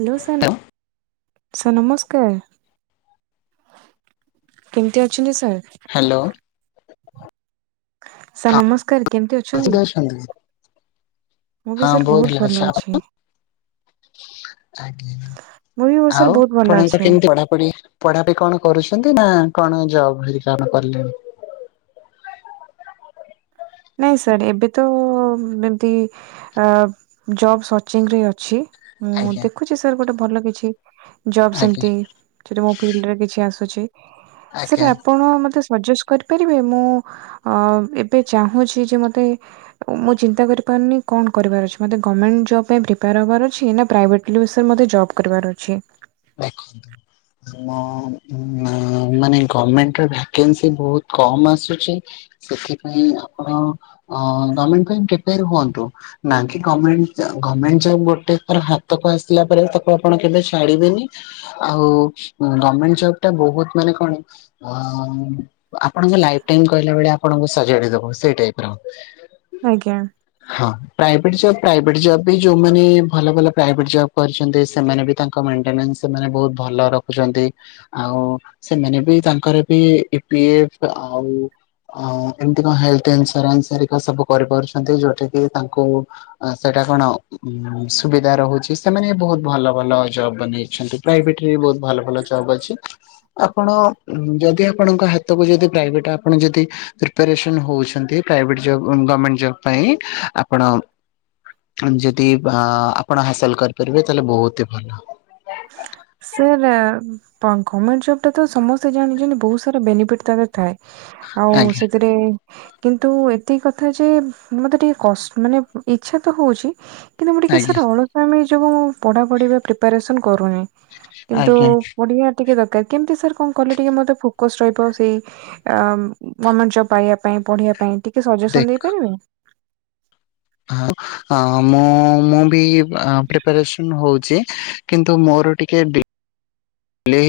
Hello sir sir ନମସ୍କାର। କେମିତି ଅଛନ୍ତି ସାର୍? ହ୍ୟାଲୋ ସାର୍ ନମସ୍କାର। କେମିତି [unintelligible] ଅଛନ୍ତି? ହଁ ବହୁତ ଭଲ ଅଛି। ଆପଣ? [unintelligible] ମୁଁ ବି ସାର୍ ଆଉ ବହୁତ ଭଲ ଆପଣଙ୍କ ଅଛି କେମିତି ପଢାପଢି ପଢାପାଇଁ କଣ କରୁଛନ୍ତି ନା କଣ ଜବ୍ ହେରିକା ଆପଣ କଲେଣି ନାଇଁ ସାର୍ ଏବେ ତ ଏମିତି ଜବ୍ ସର୍ଚ୍ଚିଂ ରେ ଅଛି। ହଁ ଆଜ୍ଞା ଦେଖୁଛି ସାର୍ ଗୋଟେ ଭଲ କିଛି ଜବ୍ ଆଜ୍ଞା ସେମତି [unintelligible] ମୋ ଫିଲ୍ଡରେ କିଛି ଆସୁଛି। ଆଜ୍ଞା ସାର ଆପଣ ମୋତେ ପରଚେସ୍ କରିପାରିବେ ମୁଁ ଅ ଏବେ ଚାହୁଛି ଯେ ମୋତେ ମୁଁ ଚିନ୍ତା କରିପାରୁନି କଣ କରିବାର ଅଛି। ମୋତେ ଗମେଣ୍ଟ ଜବ୍ ପାଇଁ ପ୍ରିପାର ହ [unintelligible] ନା ପ୍ରାଇଭେଟ୍ [unintelligible] ମତେ ଜବ୍ କରିବାର ଅଛି। ଦେଖନ୍ତୁ ମାନେ ଗମେଣ୍ଟ ଭାକାନ୍ସି ବହୁତ କମ ଆସୁଛି। ସେଥିପାଇଁ ଆପଣ ଅ ଗମେଣ୍ଟ ପାଇଁ ପ୍ରିପାରେ ହୁଅନ୍ତୁ। ନା କି ଗମେଣ୍ଟ ଗମେଣ୍ଟ ଜବ୍ ଗୋଟେ ଥର ହାତକୁ ଆସିଲା ପରେ ତାକୁ ଆପଣ କେବେ ଛାଡିବେନି। ଆଉ ଗମେଣ୍ଟ ଜବ୍ ଟା ବହୁତ ମାନେ କଣ ଆପଣ ଲାଇଫଟାଇମ କହିଲା ଭଳି ଆପଣଙ୍କୁ ସଜାଡି ଦବ। ସେଇ ଭଳିଆ। ଆଜ୍ଞା। ପ୍ରାଇଭେଟ୍ ଜବ୍ ପ୍ରାଇଭେଟ୍ ଜବ୍ ବି ଯୋଉମାନେ ଭଲ ଭଲ ପ୍ରାଇଭେଟ୍ ଜବ୍ କରିଛନ୍ତି ସେମାନେ ବି ତାଙ୍କ ମେଣ୍ଟେନାସ୍ ସେମାନେ ବହୁତ ଭଲ ରଖୁଛନ୍ତି। ଆଉ ସେମାନେ ବି ତାଙ୍କର ବି ବିଏ ଆଉ ଅ ଏମିତି କଣ ହେଲଥ ଇନସୁରାନ୍ସ ହେରିକା ସବୁ କରିପାରୁଛନ୍ତି ଯୋଉଠି କିି ତାଙ୍କୁ ସେ କଣ ସୁବିଧା ରହୁଛି। ସେମାନେ ବହୁତ ଭଲ ଭଲ ଜବ୍ ନେଇ ସେମିତି ପ୍ରାଇଭେଟ୍ ରେ ବହୁତ ଭଲ ଭଲ ଜବ୍ ଅଛି। ଆପଣ ଯଦି ଆପଣଙ୍କ ହାତକୁ ଯଦି ପ୍ରାଇଭେଟ୍ ଆପଣ ଯଦି ପ୍ରିପାରେସନ ହଉଛନ୍ତି ପ୍ରାଇଭେଟ୍ ଜବ୍ ଗମେଣ୍ଟ ଜବ୍ ପାଇଁ ଆପଣ ଯଦି ଆପଣ ହାସଲ କରିପାରିବେ ତାହେଲେ ବହୁତ ଭଲ। ସାର୍ ଗମେଣ୍ଟ ଜବ୍ ଟା ତ ସମସ୍ତେ ଜାଣିଛନ୍ତି ବହୁତ ସାରା ବେନିଫିଟ ତାର ଥାଏ। ଆଉ ଆଜ୍ଞା ସେଥିରେ କିନ୍ତୁ ଏତିକି କଥା ଯେ ମତେ ଟିକେ କସ୍ ମାନେ ଇଚ୍ଛା ତ ହଉଛି। କିନ୍ତୁ ମୁଁ ଟିକେ ଆଜ୍ଞା ସାର୍ ଅଳସୁଆମି ଯୋଗୁ ପଢ଼ାପଢ଼ି ପା ପ୍ରିପାରେସନ୍ କରୁନି। କିନ୍ତୁ ଆଜ୍ଞା ପଢ଼ିବା ଟିକେ ଦରକାର କେମତି ସାର୍ କଣ କଲେ ଟିକେ ମତେ ଫୋକସ୍ ରହିବ ସେଇ ଗର୍ମେଣ୍ଟ ଜବ୍ ପାଇବା ପାଇଁ। ପଢିବା ପାଇଁ ଟିକେ ସଜେସନ ଦେଖ ଦେଇପାରିବେ। ହଁ ମୁଁ ମୁଁ ବି ପ୍ରିପାରେସନ ହଉ ଚି କିନ୍ତୁ ମୋର ଟିକେ ଡି ଡିଲେ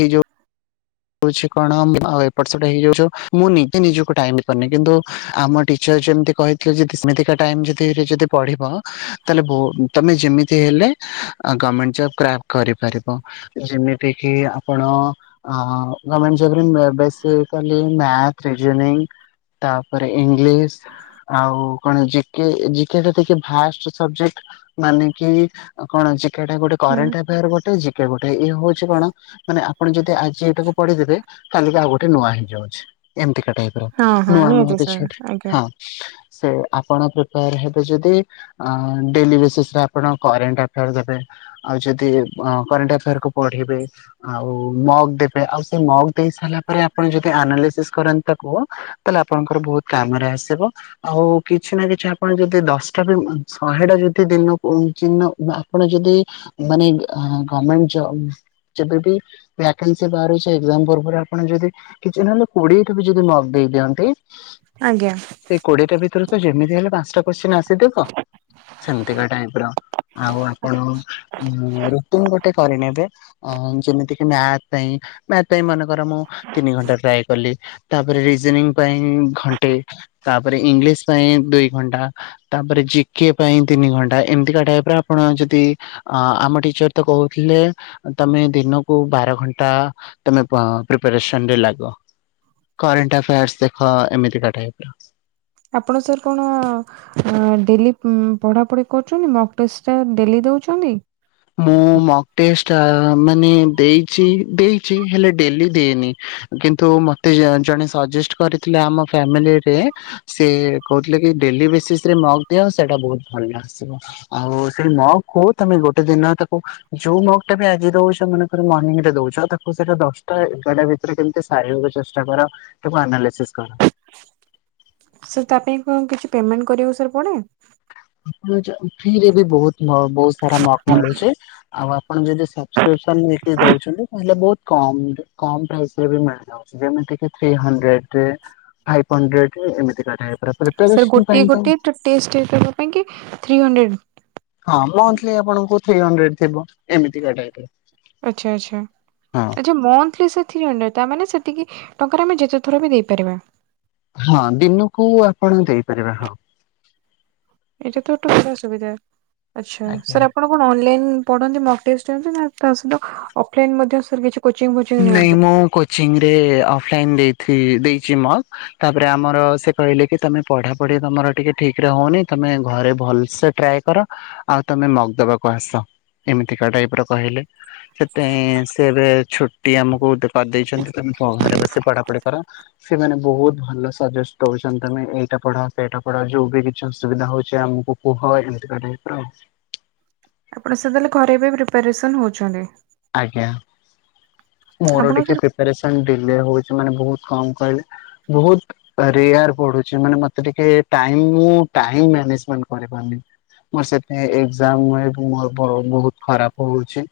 ହୋଉଚି କଣ ଏପଟ ସେପଟ ହେଇଯାଉଚୁ। ମୁଁ ନିଜେ ନିଜକୁ ଟାଇମ୍ ଦେଇପାରୁନି। କିନ୍ତୁ ଆମ ଟିଚ ଯେମତି କହିଥିଲେ ଯେ ସେମିତିକା ଟାଇମ ଯଦି ଯଦି ପଢିବ ତାହେଲେ ତମେ ଯେମିତି ହେଲେ ଗମେଣ୍ଟ କ୍ରାକ୍ କରିପାରିବ। ଯେମିତି କି ଆପଣ ହଁ ଗମେଣ୍ଟ ଜବ୍ ରେ ବେସିକାଲି ମ୍ୟାଥ, ରିଜୋନିଂ ତାପରେ ଇଂଲିଶ ଆଉ କଣ ଜିକେ ଜିକେ ଟା ଟୋଷ୍ଟ ସବଜେକ୍ଟ ମାନେ କି କଣ ଜି ଜିକେ ଟା ଗୋଟେ ହୁଁ କରେଣ୍ଟ ଆଫାୟାର ଗୋଟେ ଜିକେ ଗୋଟେ ଇଏ ହଉଛି କଣ ମାନେ ଆପଣ ଯଦି ଟାକୁ ପଢିଦେବେ କାଲିି ଆଉ ଗୋଟେ ନୂଆ ହେଇଯାଉଛି। ଏମତି [unintelligible] ହଁ ହଁ ନୂ ନୂଆ ନିହାତି କିଛି ସାର୍ ଗୋଟେ ଆଜ୍ଞା ହଁ। ସେ ଆପଣ ପ୍ରିପାୟାର ହେବେ ଯଦି ଡେଲି ବେସିସରେ ଆପଣ କରେଣ୍ଟ ଆଫାୟାର୍ ଦେବେ ଆଉ ଯଦି କରେଣ୍ଟ ଆଫାୟାର କୁ ପଢିବେ ଆଉ ମକ୍ ଦେ ଆଉ ସେ ମକ୍ ଦେଇ ସାରିଲା ପରେ ଆପଣ ଯଦି ଆନାଲିସିସ୍ କରନ୍ତି ତାକୁ ତାହେଲେ ଆପଣଙ୍କର ବୋହୁତ କାମରେ ଆସିବ ଆଉ କିଛି ନା କିଛି ଆପଣ ଯଦି ଦଶଟା ବି ଶହେଟା ଯଦି ଦିନକୁ [unintelligible] ଆପଣ ଯଦି ମାନେ ଗମେଣ୍ଟ ଜବ୍ ଯେବେବି ଭା ସେ ବାହାରୁଚି ଏକଜାମ୍ ପରେ ପରେ ଆପଣ ଯଦି କିଛି ନହେଲେ କୋଡିଏଟି ବି ଯଦି ମକ୍ ଦେଇ ଦିଅନ୍ତି। ଆଜ୍ଞା। ସେଇ କୋଡିଏଟା ଭିତରେ ତ ଯେମିତି ହେଲେ ପାଞ୍ଚଟା କୋଶ୍ଚିିନ ଆସିଥିବ। ସେମତିକା ଟାଇପର ଆଉ ଆପଣ ରୁଟିନ ଗୋଟେ କରିନେବେ। ଯେମିତି କିି ମ୍ୟାଥ୍ ପାଇଁ ମାର୍ଥ ପାଇଁ ମନେ କର ମୁଁ ତିନି ଘଣ୍ଟା ଟ୍ରାଏ କଲି ତାପରେ ରିଜୋନିଂ ପାଇଁ ଘଣ୍ଟେ ଏ ତାପରେ ଇଂଲିଶ ପାଇଁ ଦୁଇ ଘଣ୍ଟା ତାପରେ ଜି କେ ପାଇଁ ତିନି ଘଣ୍ଟା ଏମିତି କା ଟାଇପ୍ ର ଆପଣ ଯଦି ଅ ଆମ ଟିଚର ତ କହୁଥିଲେ ଅ ତମେ ଦିନକୁ ବାର ଘ ଣ୍ଟା ତମେ ମ୍ପ ପ୍ରିପ୍ୟାରେସନ ଲାଗ। କରେଣ୍ଟ ଆଫେୟାର୍ସ ଦେଖ ଏମିତିକା ଟାଇପ୍ ର। ଆପଣ ସାର କଣ ଅ ଡେଲି ଉଁ ପଢାପଢି କରୁଛନ୍ତି ମୋକ ଟେଷ୍ଟ ଟା ଡେଲି। ଦଉଛନ୍ତି। ମୁଁ ମୋକ ଟେଷ୍ଟ ଆ ମାନେ ଦେଇଛି ଦେଇଛି ହେଲେ ଡେଲି ଦେଇନି। କିନ୍ତୁ ମତେ ଜ-ଜଣେ ସଜେଷ୍ଟ କରିଥିଲେ ଆମ ଫ୍ୟାମିଲିରେ ସେ କହୁଥିଲେ କି ଡେଲି ବେସିସରେ ମୋକ୍ ଦିଅ ସେଇଟା ବହୁତ ଭଲ ଆସିବ ଆଉ ସେଇ ମୋକ କୁ ତମେ ଗୋ ଗୋଟେ ଦିନ ତାକୁ ଯୋଉ ମୋକ ଟା ବି ଆଜି ଦଉଛ ମନେ କର ମର୍ନିଙ୍ଗରେ ଦଉଛ ତାକୁ ସେଇଟା ଦଶଟା ଏ-ଏଗାରଟା ଭି ଭିତରେ କେମିତି ସାରିବାକୁ ଚେଷ୍ଟା କର ତାକୁ ଆନାଲିସିସ୍। କର ସାର୍ ତା ପାଇଁ କଣ କିଛି ପେମେଣ୍ଟ କରିବାକୁ ସାର୍ ପଡେ। ଫ୍ରୀରେ ବି ବହୁତ ବହୁତ ସାରା ମକ୍ ମିଳୁଛି ଆଉ ଆ ଆପଣ ଯଦି ସବସ୍କ୍ରିପସନ୍ ନେଇକି ଦଉଛନ୍ତି ତାହେଲେ ବହୁତ କମ୍ କମ୍ ପ୍ରାଇସରେ ବି ମିଳିଯାଉଛି ଯେମିତିକି ଥ୍ରୀ ହଣ୍ଡ୍ରେଡ ରେ। ଫାଇଭ୍ ହଣ୍ଡ୍ରେଡ ଏମିତି କ ସାର୍ ଗୋଟେ ଗୋଟେ ଟେଷ୍ଟ ପାଇଁ କି ଥ୍ରୀ ହଣ୍ଡ୍ରେଡ। ହଁ ମନ୍ଥଲି ଆପଣକୁ ଥ୍ରି ହଣ୍ଡ୍ରେଡ ଥିବ ହଁ ଏମିତିକା ଟାଇପର। ଆଚ୍ଛା ଆଚ୍ଛା ଆଚ୍ଛା ମନ୍ଥଲି ସେଇ ଥ୍ରି ହଣ୍ଡ୍ରେଡ। ତାମାନେ ସେତିକି ଟଙ୍କାରେ ଆମେ ଯେତେଥର ବି ଦେଇପାରିବା। ହଁ ଦିନକୁ ଆପଣ ଦେଇପାରିବେ ହଁ। ଏଇଟା ତ ଗୋଟେ ବଢିଆ ସୁବିଧା ଆଛା ଆଜ୍ଞା। ସାର୍ ଆପଣ କଣ ଅନଲାଇନ୍ ପଢ଼ନ୍ତି ମକଟେଷ୍ଟ ରେ ନା ତା ସହିତ ଅଫଲାଇନ ମଧ୍ୟ ସାର୍ କିଛି। କୋଚିଂ ଫୋଚିଂ ନାଇଁ ନିଅନ୍ତି? ମୁଁ କୋଚିଂ ରେ ଅଫ୍ଲାଇନ୍ ଦେଇଥି ଦେଇଛି ମଗ ତାପରେ ଆମର ସେ କହିଲେ କି ତମେ ପଢାପଢି ତମର ଟିକେ ଠିକ ରେ ହଉନି ତମେ ନାଇ ଘରେ ଭଲସେ ଟ୍ରାଏ କର ଆଉ ତମେ ମଗ ଦବାକୁ ଆସ। ଏମିତିକା ଟାଇପର କହିଲେ। ସେଥିପାଇଁ ସେ ଏବେ ଛୁଟି ଆମକୁ କରିଦେଇଛନ୍ତି ତ ଘରେ ବସି ପଢା ସେମାନେ ବହୁତ ଭଲ ସଜେଷ୍ଟ ଦଉଛନ୍ତି ତମେ ଏଇଟା ପଢ ସେଇଟା ପଢ ଯୋଉ ବି କିଛି ସୁବିଧା ହଉଛି ଆମକୁ କୁହ ଏମତି କା ଟାଇପ୍ ର ଆଉ। ଆପଣ ସେତେଳେ ଘରେବେ ପ୍ରିପାରେସନ ହଉଛନ୍ତି। ଆଜ୍ଞା ମୋର ଆପଣଙ୍କୁ ଟିକେ ସାର୍ ପ୍ରିପାରେସନ୍ ଏଇଆ ହୋଉଛି ମାନେ ବହୁତ କମ୍ କହିବି ରେୟାରେ ପଡୁଚି ମତେ ଟିକେ ଟାଇମ୍ ମୁ ଟାଇମ୍ ମ୍ୟାନେଜମେଣ୍ଟ କରି ପାରୁନି। ମୋର ସେଥି ଏଜାମ ମୋର ବହୁତ ଖରାପ ହଉଛି।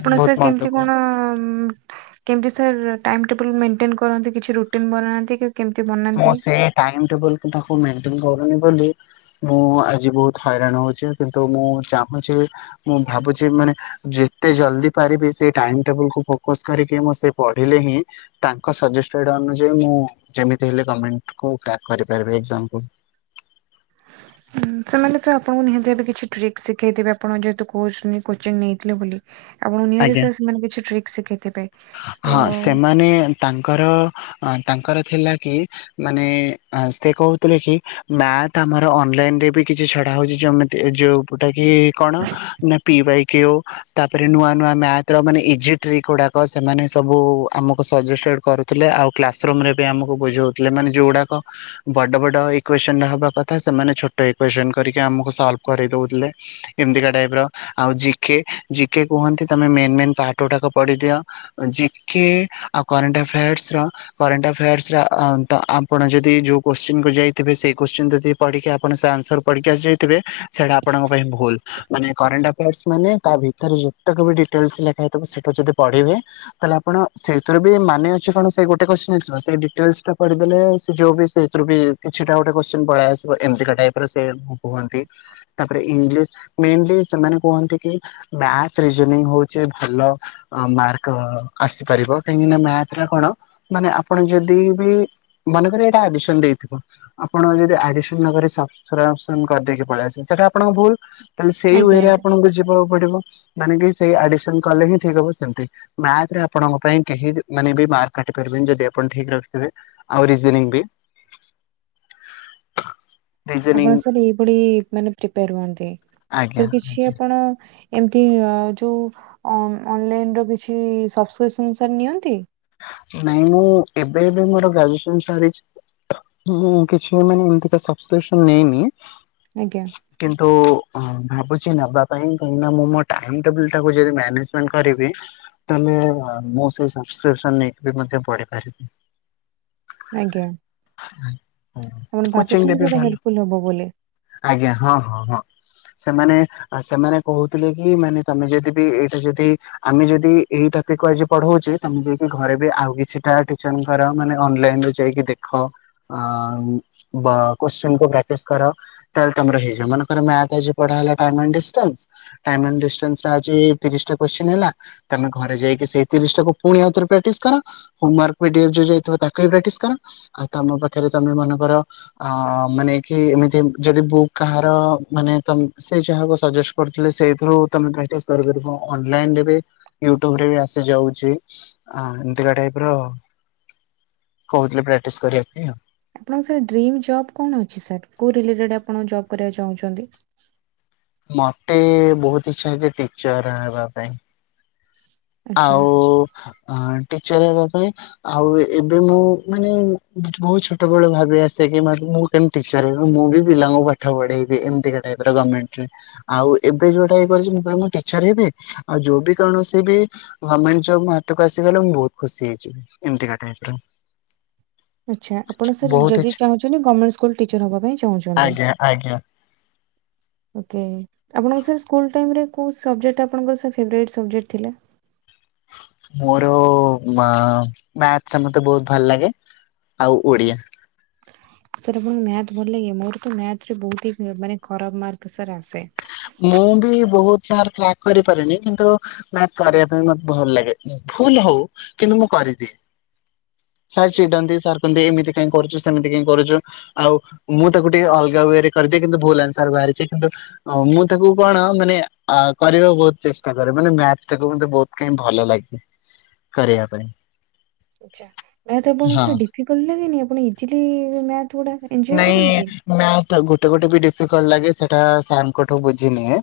ଆପଣ ବହୁତ ସାର୍ ମନ କେମତି ଦୁଃଖ କଣ କେମିତି ସାର୍ ଟାଇମ୍ ଟେବୁଲ୍ ମେଣ୍ଟେନ୍ କରନ୍ତି କିଛି ରୁଟିନ୍ ବନାନ୍ତି କି କେମିତି ମୋ ବନାନ୍ତି? ସେ ଟାଇମ ଟେବୁଲ ତାକୁ ମେଟେନ କରୁନି ବୋଲି ମୁଁ ଆଜି ବହୁତ ହଇରାଣ ହଉଛି କିନ୍ତୁ ମୁଁ ଚାହୁଁଛି ମୁଁ ଭାବୁଛି ମାନେ ଯେତେ ଜଲଦି ପାରିବି ସେ ଟାଇମ୍ ଟାକୁ ଫୋକସ କରିକି ସେ ପଢିଲେ ହି ତାଙ୍କ ସଜେଷ୍ଟେଡ ଅନଯାୟୀ ମୁଁ ଯେ ହେଲେ ଗମେଣ୍ଟ କୁ ଟ୍ରାକ କରିପାରିବେ ଏଗଜାମ୍ ପୂଲ୍। ସେମାନେ ତ ଆପଣଙ୍କୁ ନିହାତି ଭାବେ କିଛି ଟ୍ରିକ୍ ଶିଖେଇଥିବେ ଆପଣ ଯେହେତୁ କୋଚ୍ କୋଚିଂ ନେଇଥିଲେ ବୋଲି। ଆପଣ ନିହାତି ଆଜ୍ଞା ସାର୍ ସେମାନେ କିଛି ଟ୍ରିକ୍ ଶିଖେଇଥିବେ ତ ଅ ତାଙ୍କର ଥିଲା କି ମାନେ ସେ କହୁଥିଲେ କି ମ୍ୟାଥ ଆମର ଅନଲାଇନ ରେ ବି କିଛି ସ ଏଟା ହୋଉଛି ଯେମିତି ଯୋଉଟା କି କଣ ନା ପିଇ ବାଈ କିଉ ତାପରେ ନୂଆ ନୂଆ ମ୍ୟାଥର ମାନେ ଇଜି ଟ୍ରିକ୍ ଗୁଡାକ ସେମାନେ ସବୁ ଆମକୁ ସଜେଷ୍ଟେଡ କରୁଥିଲେ ଆଉ କ୍ଲାସ ରୁମ୍ ଏବେ ଆମକୁ ବୁଝୋଉଥିଲେ ମାନେ ଯୋଉ ଗୁଡାକ ବଡ ବଡ ଇକ୍ସନ ହବା କଥା ସେମାନେ ଛୋଟ ଇ ଜଏନ କରିକି ଆମୁକୁ ସଲ୍ଭ କରେଇ ଦୋଉଥିଲେ ଏମିତିକା ଟାଇପର ଆଉ ଜିକେ ଜିକେ କୁହନ୍ତି ତମେ ମେନ୍ ମେନ୍ ପାଟଗୁାଡାକ ପଢିଦିଅ ଜିକେ ଆଉ କରେଣ୍ଟ ଆଫିଆରସର କରେଣ୍ଟ ଆଫାଏର୍ସ ତ ଆପଣ ଯଦି ଯୋଉ କୋଶ୍ଚିିନ କୁ ଯାଇଥିବେ ସେଇ କୋଶ୍ଚିନ ଯଦି ପଢିକି ଆପଣ ତା ଆନ୍ସର [unintelligible] ପଢିକି ଆସି ଯାଇଥିବେ ସେଟା ଆପଣଙ୍କ ପାଇଁ ଭୁଲ ମାନେ କରେଣ୍ଟ ଆଫାଏର୍ସ ମାନେ ତା ଭିତରେ ସେଇଟାକୁ ବି ଡିଟେଲସ୍ ଲେଖା ହେଇଥିବ ସେଟା କୁ ଯଦି ପଢିବେ ତାହେଲେ ଆପଣ ସେଇଥିରୁ ବି ମାନେ ଅଛି କଣ ସେ ଗୋଟେ କୋଶ୍ଚି ସେ ଡିଟେଲସ୍ ଟା ପଢିଦେଲେ ସେ ଯୋଉ ବି ସେଥିରୁ ବି କିଛିଟା ଗୋଟେ କୋଶ୍ଚିନି ପଳେଇ ଆସିବ ଏମିତି କା ଟାଇପ। ସେ କୁହନ୍ତି ତାଙ୍କର ଇଂଲିଶ୍ ମେନଲି ସେମାନେ କୁହନ୍ତି କି ରିଜିଓନିଙ୍ଗ ହୋଉଚି ଭଲ ମାର୍କ ଆସିପାରିବ କାହିଁକି ମାର୍ଥ ଟା କଣ? ମାନେ ଆପଣ ଯଦି ବି ମନେକର ଏଇଟା ଆଡିସନ୍ ଦେଇଥିବ ଆପଣ ଯଦି ଆଡିସନ୍ ନବାରେ ସ [unintelligible] କରିଦେଇକି ପଳେଇଆସିବେ ସେଟା ଆପଣଙ୍କ ଭୁଲ ତାହେଲେ ସେଇ ୱେ ଆଜ୍ଞା ରେ ଆଜ୍ଞା। ଆପଣଙ୍କୁ ଯିବାକୁ ପଡିବ। ମାନେ କି ସେଇ ଆଡିସନ କଲେ ହିଁ ଠିକ ହବ ସେମିତି ମାର୍ଥ ରେ ଆପଣଙ୍କ ପାଇଁ କେହି ମାନେ ବି ମାର୍କ କାଟି ପାରିବେ ଯଦି ଆପଣ ଠିକ ରଖିଥିବେ ଆଉ ରିଜୋନିଂ ବି? ରିଜନିଂ ଆପଣ ସାର୍ ଏଇଭଳି ମାନ ପ୍ରିପେଆର ହୁଅନ୍ତି। ଆଜ୍ଞା ସାର୍ କିଛି ଆପଣ ଏମତି ଯୋଉ ଅନଲାଇନ ର କିଛି ସବସେସନ୍ ସାର୍ ନିଅନ୍ତି? ନାଇଁ ମୁଁ ଏବେ ଏବେ ମୋର ଗ୍ରାଜୁଏସନ୍ ସରିଚି। ହଁ କିଛି ମାନେ ମୁଁ ଏମିତିକା ସବସେସନ୍ ନେଇନି। ଆଜ୍ଞା କିନ୍ତୁ ହଁ ଭାବୁଚି ନବା ପାଇଁ କାହିଁକି ନା ମୁଁ ମୋ ଟାଇମ୍ ଟେବୁଲ ଟାକୁ ଯଦି ମାନେଜମେଣ୍ଟ କରିବି ତାହେଲେ [unintelligible] ମୁଁ ସେଇ ସବକ୍ରିପସନ ନେଇକି ମଧ୍ୟ ପଢିପାରିବି। ଆଜ୍ଞା ଆପଣ କୋଚିଂ ରେ ଭାବୁଚନ୍ତି ବି ସେଟା ଭଲ ହେଲ୍ପ ଫୁଲ ହବ ବୋଲି। ଆଜ୍ଞା ହଁ, ହଁ, ହଁ। ସେମାନେ ସେମାନେ କୋହୁଥିଲେ କି ମାନେ ତମେ ଯଦି ବି ଏଇଟା ଯଦି ଆମେ ଯଦି ଏଇଟା କହିଯେ ପଢୋଉଚି। ତମକୁ ଯଦି ଘରେ ବି ଆଉ କିଛିଟା ଟିଚରଙ୍କର ମାନେ ଅନଲାଇନରୁ ଯାଇକି ଦେଖ ଅଂ କୋଶ୍ଚିନକୁ ପ୍ରାଟିସ୍ କର ତାହାଲେ ତୁମର ହେଇଯିବ। ମନେକର ମ୍ୟାଥ ଆଜି ପଢା ହେଲା ଡାଇ ମେଣ୍ଡିସର [unintelligible] ଆଜି ତିରିଶି ଟା କୋଶ୍ଚିନ ହେଲା, ତମେ ଘରେ ଯାଇକି ସେଇ ତିରିଶିଟାକୁ ପୁଣି ଆଉଥରେ ପ୍ରାଟିସ୍ କର। ହୋମ ୱାର୍କ ପିଡିଏଫ ଯୋଉ ଯାଇଥିବ ତାକୁ ବି ପ୍ରାଟିସ୍ କର ଆଉ ତମ ପାଖରେ ତମେ ମ ଧର ମାନେ କି ଏମିତି ଯଦି ବୁକ୍ କାହାର ମାନେ ତମେ ସେ ଯାହା ସଜ ସେଇଥିରୁ ତମେ ପ୍ରାଟିସ୍ କରିପାରିବ ଯଦି ଅନ୍‌ଲାଇନ୍ ରେ ୟୁଟୁବ ରେ ବି ଆସିଯାଉଚି। ହଁ ଏମତିକା ଟାଇପର କୋହୁଥିଲେ ପ୍ରାକ୍ଟିସ କରିବା ପାଇଁ। ଆପଣଙ୍କ ସାର୍ ଡ୍ରିମ୍ ଜବ୍ କଣ ଅଛି ସାର୍ କୋଉ ରିଲେଟେଡ ଆପଣ ଜବ କରିବାକୁ ଚାହୁଁଚନ୍ତି? ମତେ ବୋହୁତ ଇଚ୍ଛାଜେ ଟିଚର ହେବା ପାଇଁ। ଆଚ୍ଛା ଆଉ ଆଁ ଟିଚର ହେବା ପାଇଁ ଆଉ ଏବେ ମୁଁ ମାନେ ବୋହୁତ ଛୋଟ ବେଳୁ ଭାବି ଆସେ। ମୁଁ କେମିତି ଟିଚର ହେବି ମୁଁ ବି ପିଲାଙ୍କୁ ପାଠ ପଢେଇବି ଏମିତିକା ଟାଇପର ଗମେଣ୍ଟରେ ଆଉ ଏବେ ଯୋଉଟା ଇଏ କରିଚି ମୁଁ ପୁରା ମୁଁ ଟିଚର ହେବି ଆଉ ଯୋଉ ବି କୌଣସି ବି ଗମେଣ୍ଟ ଯବ୍ ମୋ ହାତକୁ ଆସିଗଲେ ମୁଁ ବୋହୁତ ଖୁସି ହେଇଯିବି ଏମିତିକା ଟାଇପ୍ ର। ଆଚ୍ଛା ଆପଣ ସାର୍ ବହୁତ ଯଦି ଇଚ୍ଛା ଚାହୁଁଚନ୍ତି ଗମେଣ୍ଟ ସ୍କୁଲ ଟିଚର ହବା ପାଇଁ ଚାହୁଁଚନ୍ତି? ଆଜ୍ଞା ଆଜ୍ଞା ଓକେ, ଆପଣଙ୍କୁ ସାର୍ ସ୍କୁଲ୍ ଟାଇମ୍ ରେ କୋଉ ସବଜେକ୍ଟ ଆପଣଙ୍କର ସାର୍ ଫେବରାଇଟି ସବଜେକ୍ଟ ଥିଲା? ମୋର ମା-ମାର୍ଥ ଟା ମତେ ବୋହୁତ ଭଲ ଲାଗେ ଆଉ ଓଡିଆ। ସାର୍ ଆପଣଙ୍କୁ ମ୍ୟାଥ ଭଲଲାଗେ। ମୋର ତ ମ୍ୟାଥରେ ବୋହୁତ ହି ମାନେ ଖରାପ ମାର୍କ ସାର୍ ଆସେ। ମୁଁ ବି ବହୁତ ମାର କ୍ରାକ୍ କରିପାରିନି କିନ୍ତୁ ମ୍ୟାଥ କରିବା ପାଇଁ ମତେ ଭଲ ଲାଗେ। ଭୁଲ ହଉ କିନ୍ତୁ ମୁଁ କରିଦିଏ। ସାର୍ ଚିଡନ୍ତି ସାର୍ କୁହନ୍ତି ଏମିତି? କାଇଁ କରୁଛୁ ସେମିତି କାଇଁ କରୁଛୁ ଆଉ ମୁଁ ତାକୁ ଟିକେ ଅଲଗା ୱରେ କରିଦିଏ କିନ୍ତୁ ଭୁଲ ଆନଶର ବାହାରିଛି କିନ୍ତୁ ଓ ମୁଁ ତାକୁ କଣ ମାନେ ଅ କରିବାକୁ ବହୁତ ଚେଷ୍ଟା କରେ ମାନେ ମ୍ୟାଥ ଟାକୁ ମତେ ବହୁତ କାଇଁ ଭଲ ଲାଗେ କରିବା ପାଇଁ। ଆଚ୍ଛା ମ୍ୟାଥ ଆପଣଙ୍କୁ ହଁ। ସେ ଡିଫିକଲଟ ଲାଗେନି ଆପଣ ଇଜିଲି ମ୍ୟାଥ ଗୁଡା ଏଞ୍ଜୟ ନାଇଁ କରନ୍ତି? ମିଆଁଥ ଗୋଟେ ଗୋଟେ ବି ଡିଫିକଲଟ ଲାଗେ ସେଟା ସାରଙ୍କ ଠୁ ବୁଝି ନିଏ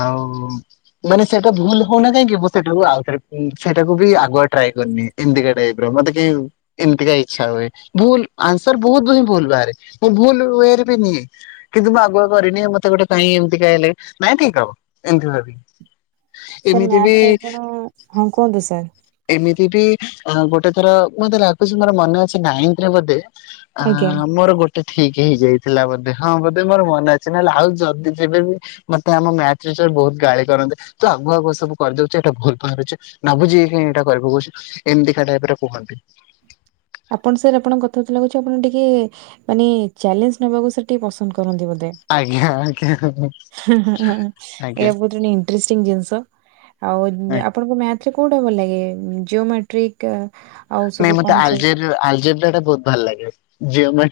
ଆଉ ମାନେ ସେଇଟା ଭୁଲ ହଉନା କାହିଁକି ମୁଁ ସେଟା କୁ ଆଉ ଥରେ ସେଟା କୁ ବି ଆଗୁଆ ଟ୍ରାଏ କରିନିଏ ଏମିତିକା ଟାଇପର। ଏମତିକା ଇଛା ହୁଏ ଭୁଲ୍ ଆନ୍ସର ବହୁତ ହିଁ ଭୁଲ୍ ବାହାରେ। ମୁଁ ଭୁଲ ୱେ ରେ ବି ନିଏ କିନ୍ତୁ ମୁଁ ଆଗୁଆ କରିନିଏ ମତେ ଗୋଟେ କାଇଁ ଏମିତି ଇଏ ଲାଗେ ନାଇଁ ଠିକ୍ ହବ। ଏମତି ଭାବି। ସାର୍ ମ୍ୟାଥ ରେ ଆପଣ ହଁ କୁହନ୍ତୁ ସାର୍। ପିଠି ଗୋଟେ ଥର ମତେ ଲାଗୁଛି ମୋର ମନେ ଅଛି ନାଇନ୍ଥ ରେ ବୋଧେ ଆଜ୍ଞା। ଆଁ ମୋର ଗୋ ଠିକ ହେଇଯାଇଥିଲା ବୋଧେ ହଁ ବୋଧେ ମୋର ମନେ ଅଛି ନହେଲେ ଆଉ ଯଦି ଯେବେ ବି ମତେ ଆମ ମ୍ୟାଥ ବହୁତ ଗାଳି କରନ୍ତେ ତୁ ଆଗୁଆ ଆଗୁଆ ସବୁ କରିଦେଉଚୁ ଏଇଟା ଭୁଲ ବାହାରୁଛି ନ ବୁଝି କାଇଁ ଏଇଟା କରି ପକଉଛୁ। ଏମିତିକା ଟାଇପର କୁହନ୍ତି। [inaudible] ଆପଣ ସାର୍ ଆପଣଙ୍କ କଥାବାର୍ତ୍ତା ଲାଗୁଛି ଆପଣ ଟିକେ ମାନେ ଚ୍ୟାଲେଞ୍ଜ ନେବାକୁ ସାର ଟିକେ ପସନ୍ଦ କର ଆଜ୍ଞା ଆଜ୍ଞା। ଆଜ୍ଞା ଏଇଟା ବହୁତ ଏଣ୍ଟିରେଷ୍ଟିଙ୍ଗ ଜିନିଷ। ଆଉ ଆଜ୍ଞା। ଆପଣଙ୍କୁ ମ୍ୟାଥ ରେ କୋଉଟା ଭଲ ଲାଗେ ଜିଓମେଟ୍ରିକ୍ ନାଇଁ ମତେ ଆଲଜେର ଆଲଜେବ୍ରା ଟା ବହୁତ ଭଲ ଲାଗେ ଜିଅମା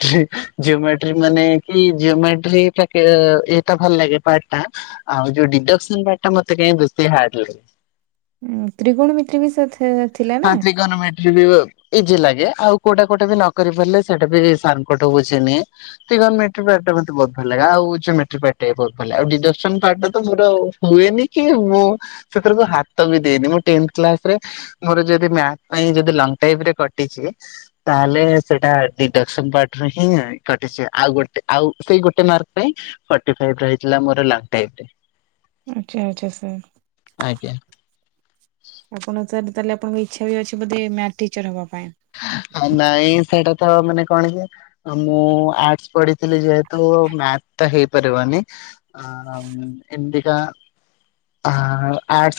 ଜିଓମାଟ୍ରିକ ମାନେ କି ଜିଓମାଟ୍ରି ଫେକ ଏଇଟା ଭଲ ଲାଗେ ପାଟ ଟା। ଆଉ ଯୋଉ ଡିଡକ୍ସନ ପାର୍ଟ ଟା ମତେ କାଇଁ ବେଶି ହଡ ଲାଗେ। ହୁଁ ତ୍ରିିକୋଣ ମିତ୍ରି ବିସଦ ହଁ ତ୍ରିକନ ମେଟ୍ରି ବି ଇଜି ଲାଗେ ଆଉ କୋଟା କଉଟା ବି ନ କରି ପାରିଲେ ସେଟା ବି ସାରଙ୍କ ଠୁ ବୁଝି ନିଏ ଟ୍ରିଗରମେଟ୍ରି ପାର୍ଟ ଟା ମତେ ବହୁତ୍ ଭଲ ଲାଗେ ଆଉ [unintelligible] ଆଉ ଡିଡକ୍ସନ ପାର୍ଟ ଟା ତ ମୋର ହୁଏନି କି ମୁଁ ସେଥିରେ ତ ହାତ ହାତ ବି ଦେଏନି ମୁଁ ତେନ୍ଥ କ୍ଲାସ ରେ ମୋର ଯଦି ମ୍ୟାଥ ପାଇଁ ଯଦି ଲଙ୍ଗ ଟାଇପ ରେ କଟିଛି ତାହେଲେ ସେଟା ଡିଡକ୍ସନ ପାର୍ଟ ପାଇଁ ହିଁ କଟିଛି ଆଉ ଗୋଟେ ଆଉ ସେଇ ଗୋଟେ ମାର୍କ ପାଇଁ ଫୋଟି ଫାଇଭ ରହିଥିଲା ମୋର ଲଙ୍ଗ ଟାଇପ ରେ। ଆଚ୍ଛା ଆଚ୍ଛା ସାର୍ ଆଜ୍ଞା। ଆପଣ ତାହେଲେ ଆଣଙ୍କ ଇଚ୍ଛା ବି ଅଛି ବୋଧେ ମ୍ୟାଥ ଟିଚର ହେବାକୁ? ନାଇଁ ସେଇଟା ତ ମାନେ କଣ ଯେ ମୁଁ ଆର୍ଟସ ପଢିଥିଲି ଯେହେତୁ ମ୍ୟାଥ ତ ହେଇପାରିବନି। ଆ ଏମିତିକା ଆର୍ଟସ